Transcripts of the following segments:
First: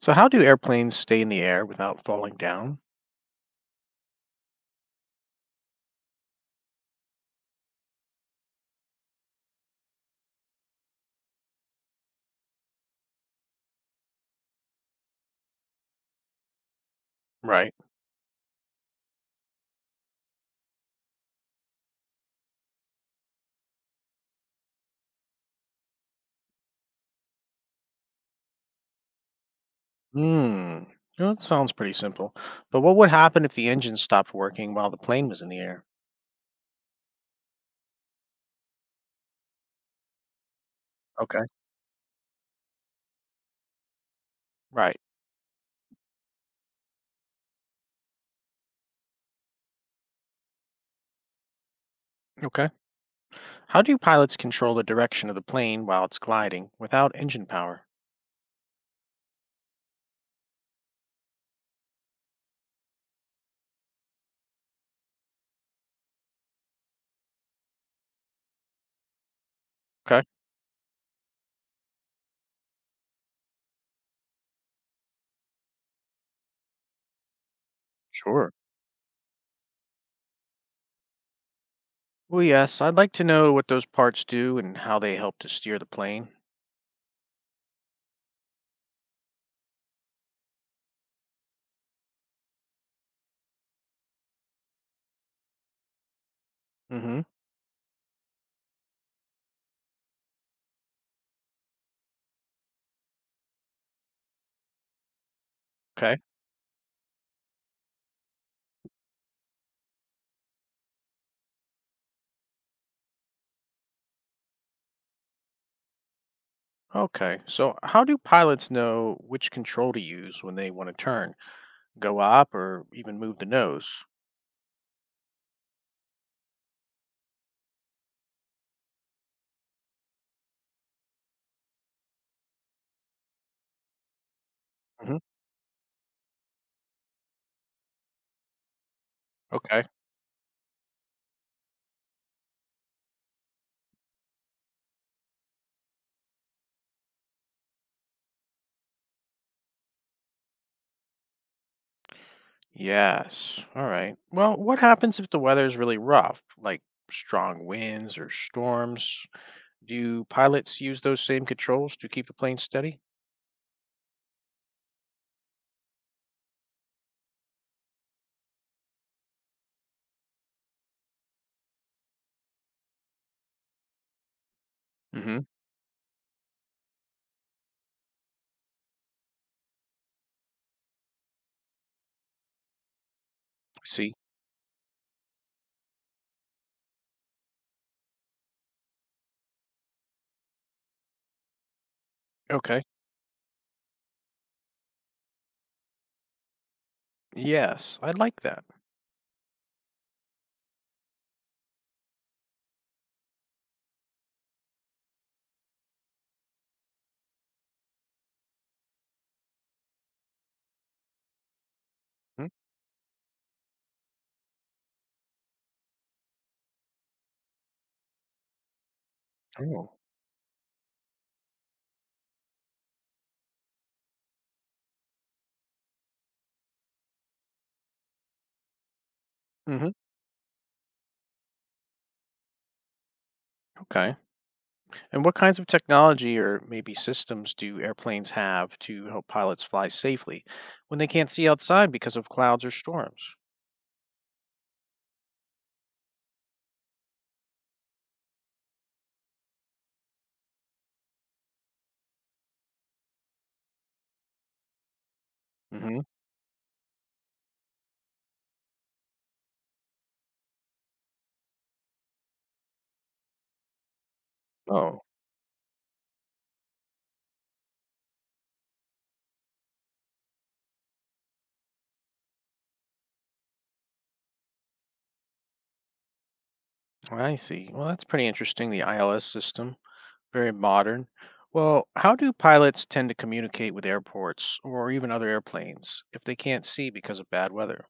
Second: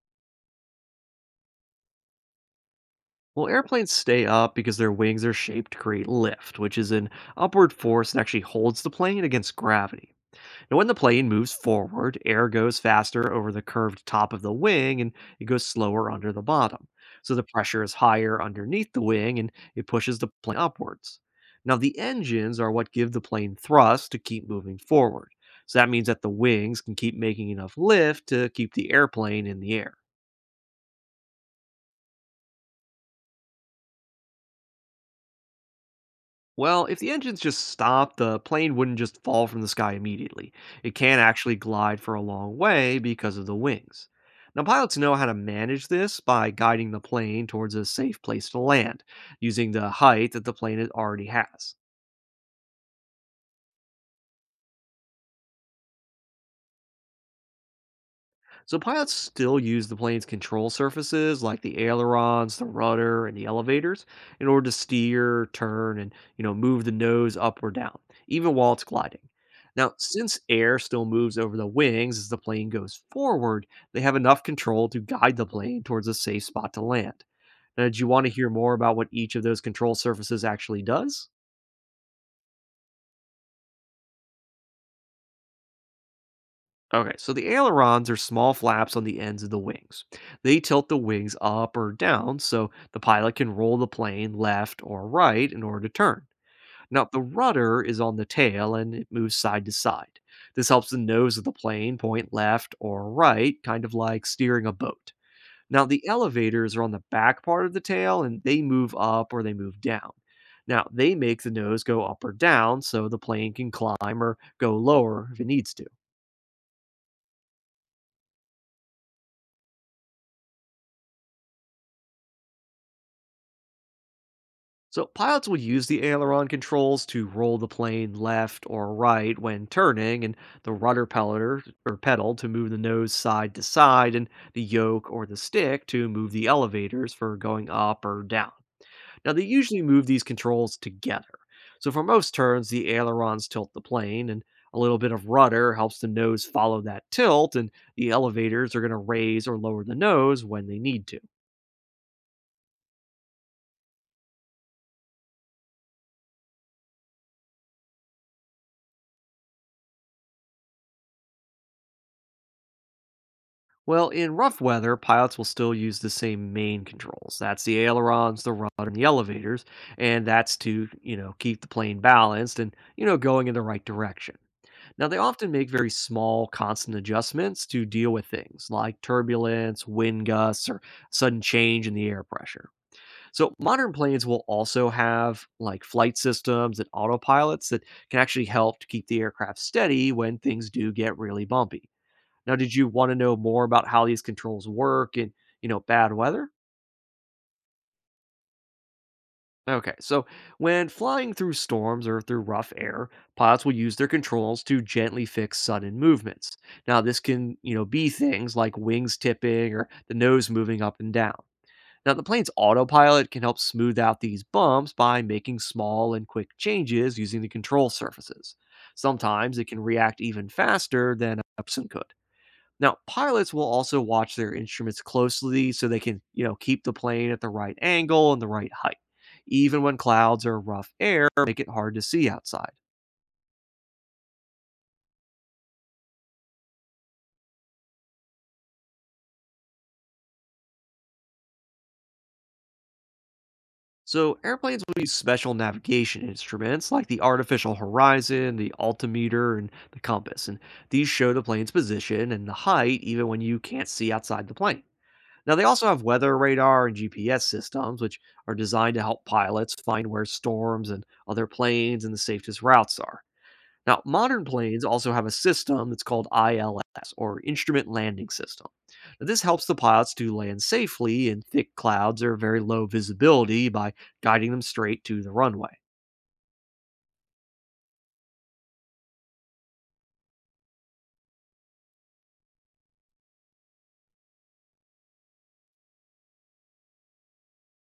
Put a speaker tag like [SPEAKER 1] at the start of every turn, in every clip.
[SPEAKER 1] So, how do airplanes stay in the air without falling down?
[SPEAKER 2] Well, airplanes stay up because their wings are shaped to create lift, which is an upward force that actually holds the plane against gravity. Now, when the plane moves forward, air goes faster over the curved top of the wing and it goes slower under the bottom. So the
[SPEAKER 1] Right.
[SPEAKER 2] pressure is higher underneath the wing and it pushes the plane upwards. Now, the engines are what give the plane thrust to keep moving forward. So that means that the wings can keep making enough lift to keep the airplane in the air.
[SPEAKER 1] Hmm. It sounds pretty simple. But what would happen if the engine stopped working while the plane was in the air?
[SPEAKER 2] Well, if the engines just stopped, the plane wouldn't just fall from the sky immediately. It can
[SPEAKER 1] Okay.
[SPEAKER 2] actually glide for a long way because of the wings. Now, pilots
[SPEAKER 1] Right.
[SPEAKER 2] know how to manage this by guiding the plane towards a safe place to land, using the height that the plane it already has.
[SPEAKER 1] Okay. How do pilots control the direction of the plane while it's gliding without engine power?
[SPEAKER 2] So pilots still use the plane's control surfaces like the ailerons, the rudder, and the elevators in order to steer, turn, and move the nose up or down, even while it's gliding. Now,
[SPEAKER 1] Okay.
[SPEAKER 2] since air still moves over the wings as the plane goes forward, they have enough control to guide the plane towards a safe spot to land. Now, did you want to hear
[SPEAKER 1] Sure.
[SPEAKER 2] more about what each of those control surfaces actually does?
[SPEAKER 1] Well, yes. I'd like to know what those parts do and how they help to steer the plane.
[SPEAKER 2] Okay, so the ailerons are small flaps on the ends of the wings. They tilt the wings up or down so the pilot can roll the plane left or right in order to turn. Now,
[SPEAKER 1] Mm-hmm.
[SPEAKER 2] the rudder is on the tail and it moves side to side. This helps the nose of the plane point left or right, kind of like steering a boat. Now, the
[SPEAKER 1] Okay.
[SPEAKER 2] elevators are on the back part of the tail and they move up or they move down. Now, they make the nose go up or down so the plane can climb or go lower if it needs to.
[SPEAKER 1] Okay. So, how do pilots know which control to use when they want to turn, go up, or even move the nose?
[SPEAKER 2] So pilots would use the aileron controls to roll the plane left or right when turning, and the rudder pelleter or pedal to move the nose side to side, and the yoke or the stick to move the elevators for going up or down. Now they
[SPEAKER 1] Okay.
[SPEAKER 2] usually move these controls together. So for most turns, the ailerons tilt the plane, and a little bit of rudder helps the nose follow that tilt, and the elevators are going to raise or lower the nose when they need to.
[SPEAKER 1] Yes. All right. Well, what happens if the weather is really rough, like strong winds or storms? Do pilots use those same controls to keep the plane steady?
[SPEAKER 2] Well, in rough weather, pilots will still use the same main controls. That's the ailerons, the rudder, and the elevators, and that's to keep the plane balanced and going in the right direction. Now, they
[SPEAKER 1] Mm-hmm.
[SPEAKER 2] often make very small, constant adjustments to deal with things like turbulence, wind gusts, or sudden change in the air pressure. So, modern
[SPEAKER 1] See.
[SPEAKER 2] planes will also have like flight systems and autopilots that can actually help to keep the aircraft steady when things do get really bumpy. Now, did
[SPEAKER 1] Okay.
[SPEAKER 2] you want to know more about how these controls work in bad weather?
[SPEAKER 1] Yes, I like that.
[SPEAKER 2] Okay, so when flying through storms or through rough air, pilots will use their controls to gently fix sudden movements. Now, this can be things like wings tipping or the nose moving up and down. Now, the
[SPEAKER 1] Mhm.
[SPEAKER 2] plane's autopilot can help smooth out these bumps by making small and quick changes using the control surfaces. Sometimes it can
[SPEAKER 1] Oh.
[SPEAKER 2] react even faster than a person could. Now, pilots will also watch their instruments closely so they can keep the plane at the right angle and the right height, even
[SPEAKER 1] Mm-hmm.
[SPEAKER 2] when clouds or rough air make it hard to see outside.
[SPEAKER 1] Okay. And what kinds of technology or maybe systems do airplanes have to help pilots fly safely when they can't see outside because of clouds or storms?
[SPEAKER 2] So, airplanes will use special navigation instruments like the artificial horizon, the altimeter, and the compass. And these show the plane's position and the height even when you can't see outside the plane. Now, they also
[SPEAKER 1] Mm-hmm.
[SPEAKER 2] have weather radar and GPS systems, which are designed to help pilots find where storms and other planes and the safest routes are. Now, modern planes
[SPEAKER 1] Oh,
[SPEAKER 2] also have a system that's called ILS, or Instrument Landing System. Now, this helps the pilots to land safely in thick clouds or very low visibility by guiding them straight to the runway.
[SPEAKER 1] I see. Well, that's pretty interesting, the ILS system. Very modern. Well, how do pilots tend to communicate with airports or even other airplanes if they can't see because of bad weather?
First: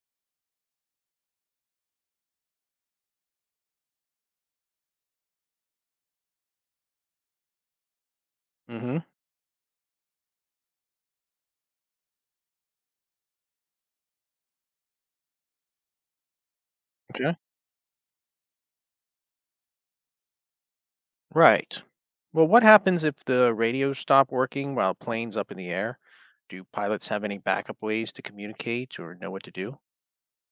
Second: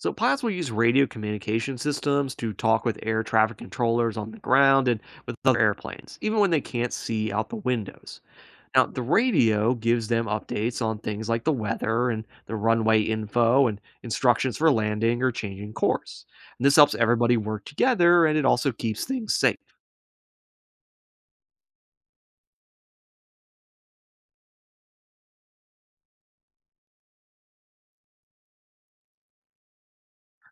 [SPEAKER 2] So, pilots will use radio communication systems to talk with air traffic controllers on the ground and with other airplanes, even when they can't see out the windows. Now,
[SPEAKER 1] Hmm.
[SPEAKER 2] the radio gives them updates on things like the weather and the runway info and instructions for landing or changing course. And this helps everybody
[SPEAKER 1] Okay.
[SPEAKER 2] work together and it also keeps things safe.
[SPEAKER 1] Right. Well, what happens if the radios stop working while planes up in the air? Do pilots have any backup ways to communicate or know what to do?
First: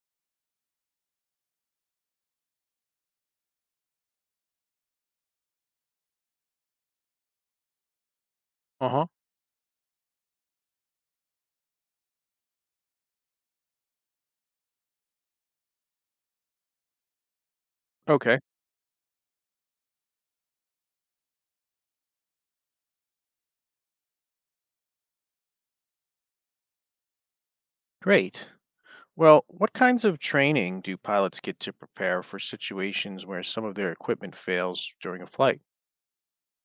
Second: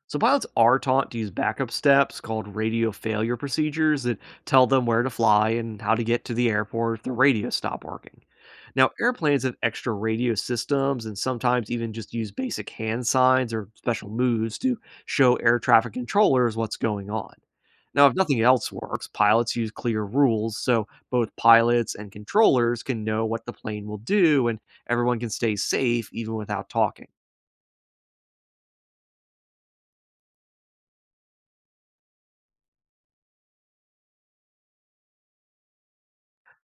[SPEAKER 2] So, pilots are taught to use backup steps called radio failure procedures that tell them where to fly and how to get to the airport if the radio stop working.
[SPEAKER 1] Uh
[SPEAKER 2] Now,
[SPEAKER 1] huh.
[SPEAKER 2] airplanes have extra radio systems and sometimes even just use basic hand signs or special moves to show air traffic controllers what's going on. Now, if
[SPEAKER 1] Okay.
[SPEAKER 2] nothing else works, pilots use clear rules so both pilots and controllers can know what the plane will do and everyone can stay safe even without talking.
[SPEAKER 1] Great. Well, what kinds of training do pilots get to prepare for situations where some of their equipment fails during a flight?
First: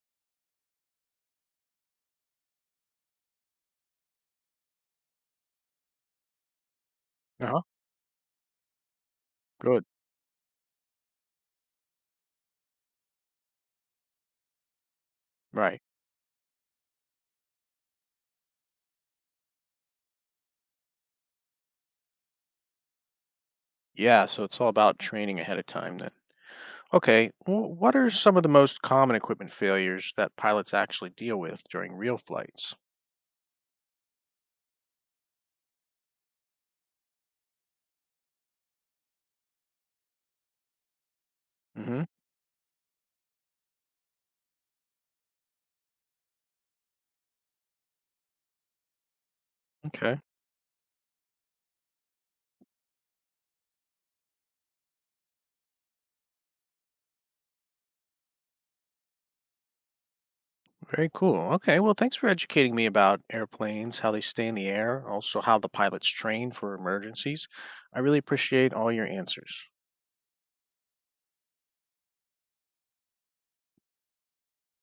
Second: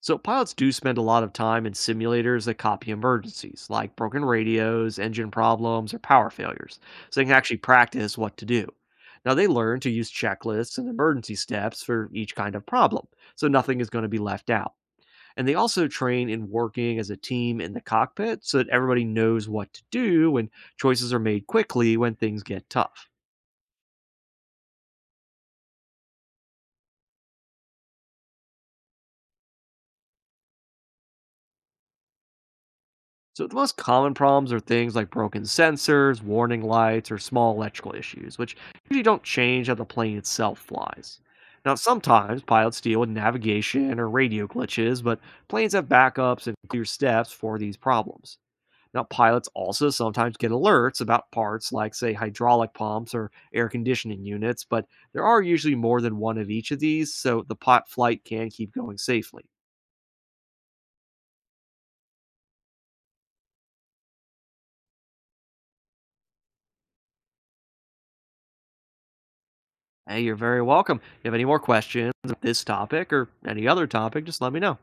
[SPEAKER 2] So pilots do spend a lot of time in simulators that copy emergencies, like broken radios, engine problems, or power failures, so they can
[SPEAKER 1] Uh
[SPEAKER 2] actually
[SPEAKER 1] huh.
[SPEAKER 2] practice what to do. Now they learn
[SPEAKER 1] Good.
[SPEAKER 2] to use checklists and emergency steps for each kind of problem, so nothing is going to be left out. And they
[SPEAKER 1] Right.
[SPEAKER 2] also train in working as a team in the cockpit so that everybody knows what to do when choices are made quickly when things get tough.
[SPEAKER 1] Yeah. So it's all about training ahead of time then. Okay, what are some of the most common equipment failures that pilots actually deal with during real flights?
[SPEAKER 2] So the most common problems are things like broken sensors, warning lights, or small electrical issues, which usually don't change how the plane itself flies. Now,
[SPEAKER 1] Hmm.
[SPEAKER 2] sometimes pilots deal with navigation or radio glitches, but planes have backups and clear steps for these problems. Now, pilots also
[SPEAKER 1] Okay.
[SPEAKER 2] sometimes get alerts about parts like, say, hydraulic pumps or air conditioning units, but there are usually more than one of each of these, so the pot flight can keep going safely.
[SPEAKER 1] Very cool. Okay, well, thanks for educating me about airplanes, how they stay in the air, also how the pilots train for emergencies. I really appreciate all your answers.
[SPEAKER 2] Hey, you're very welcome. If you have any more questions on this topic or any other topic, just let me know.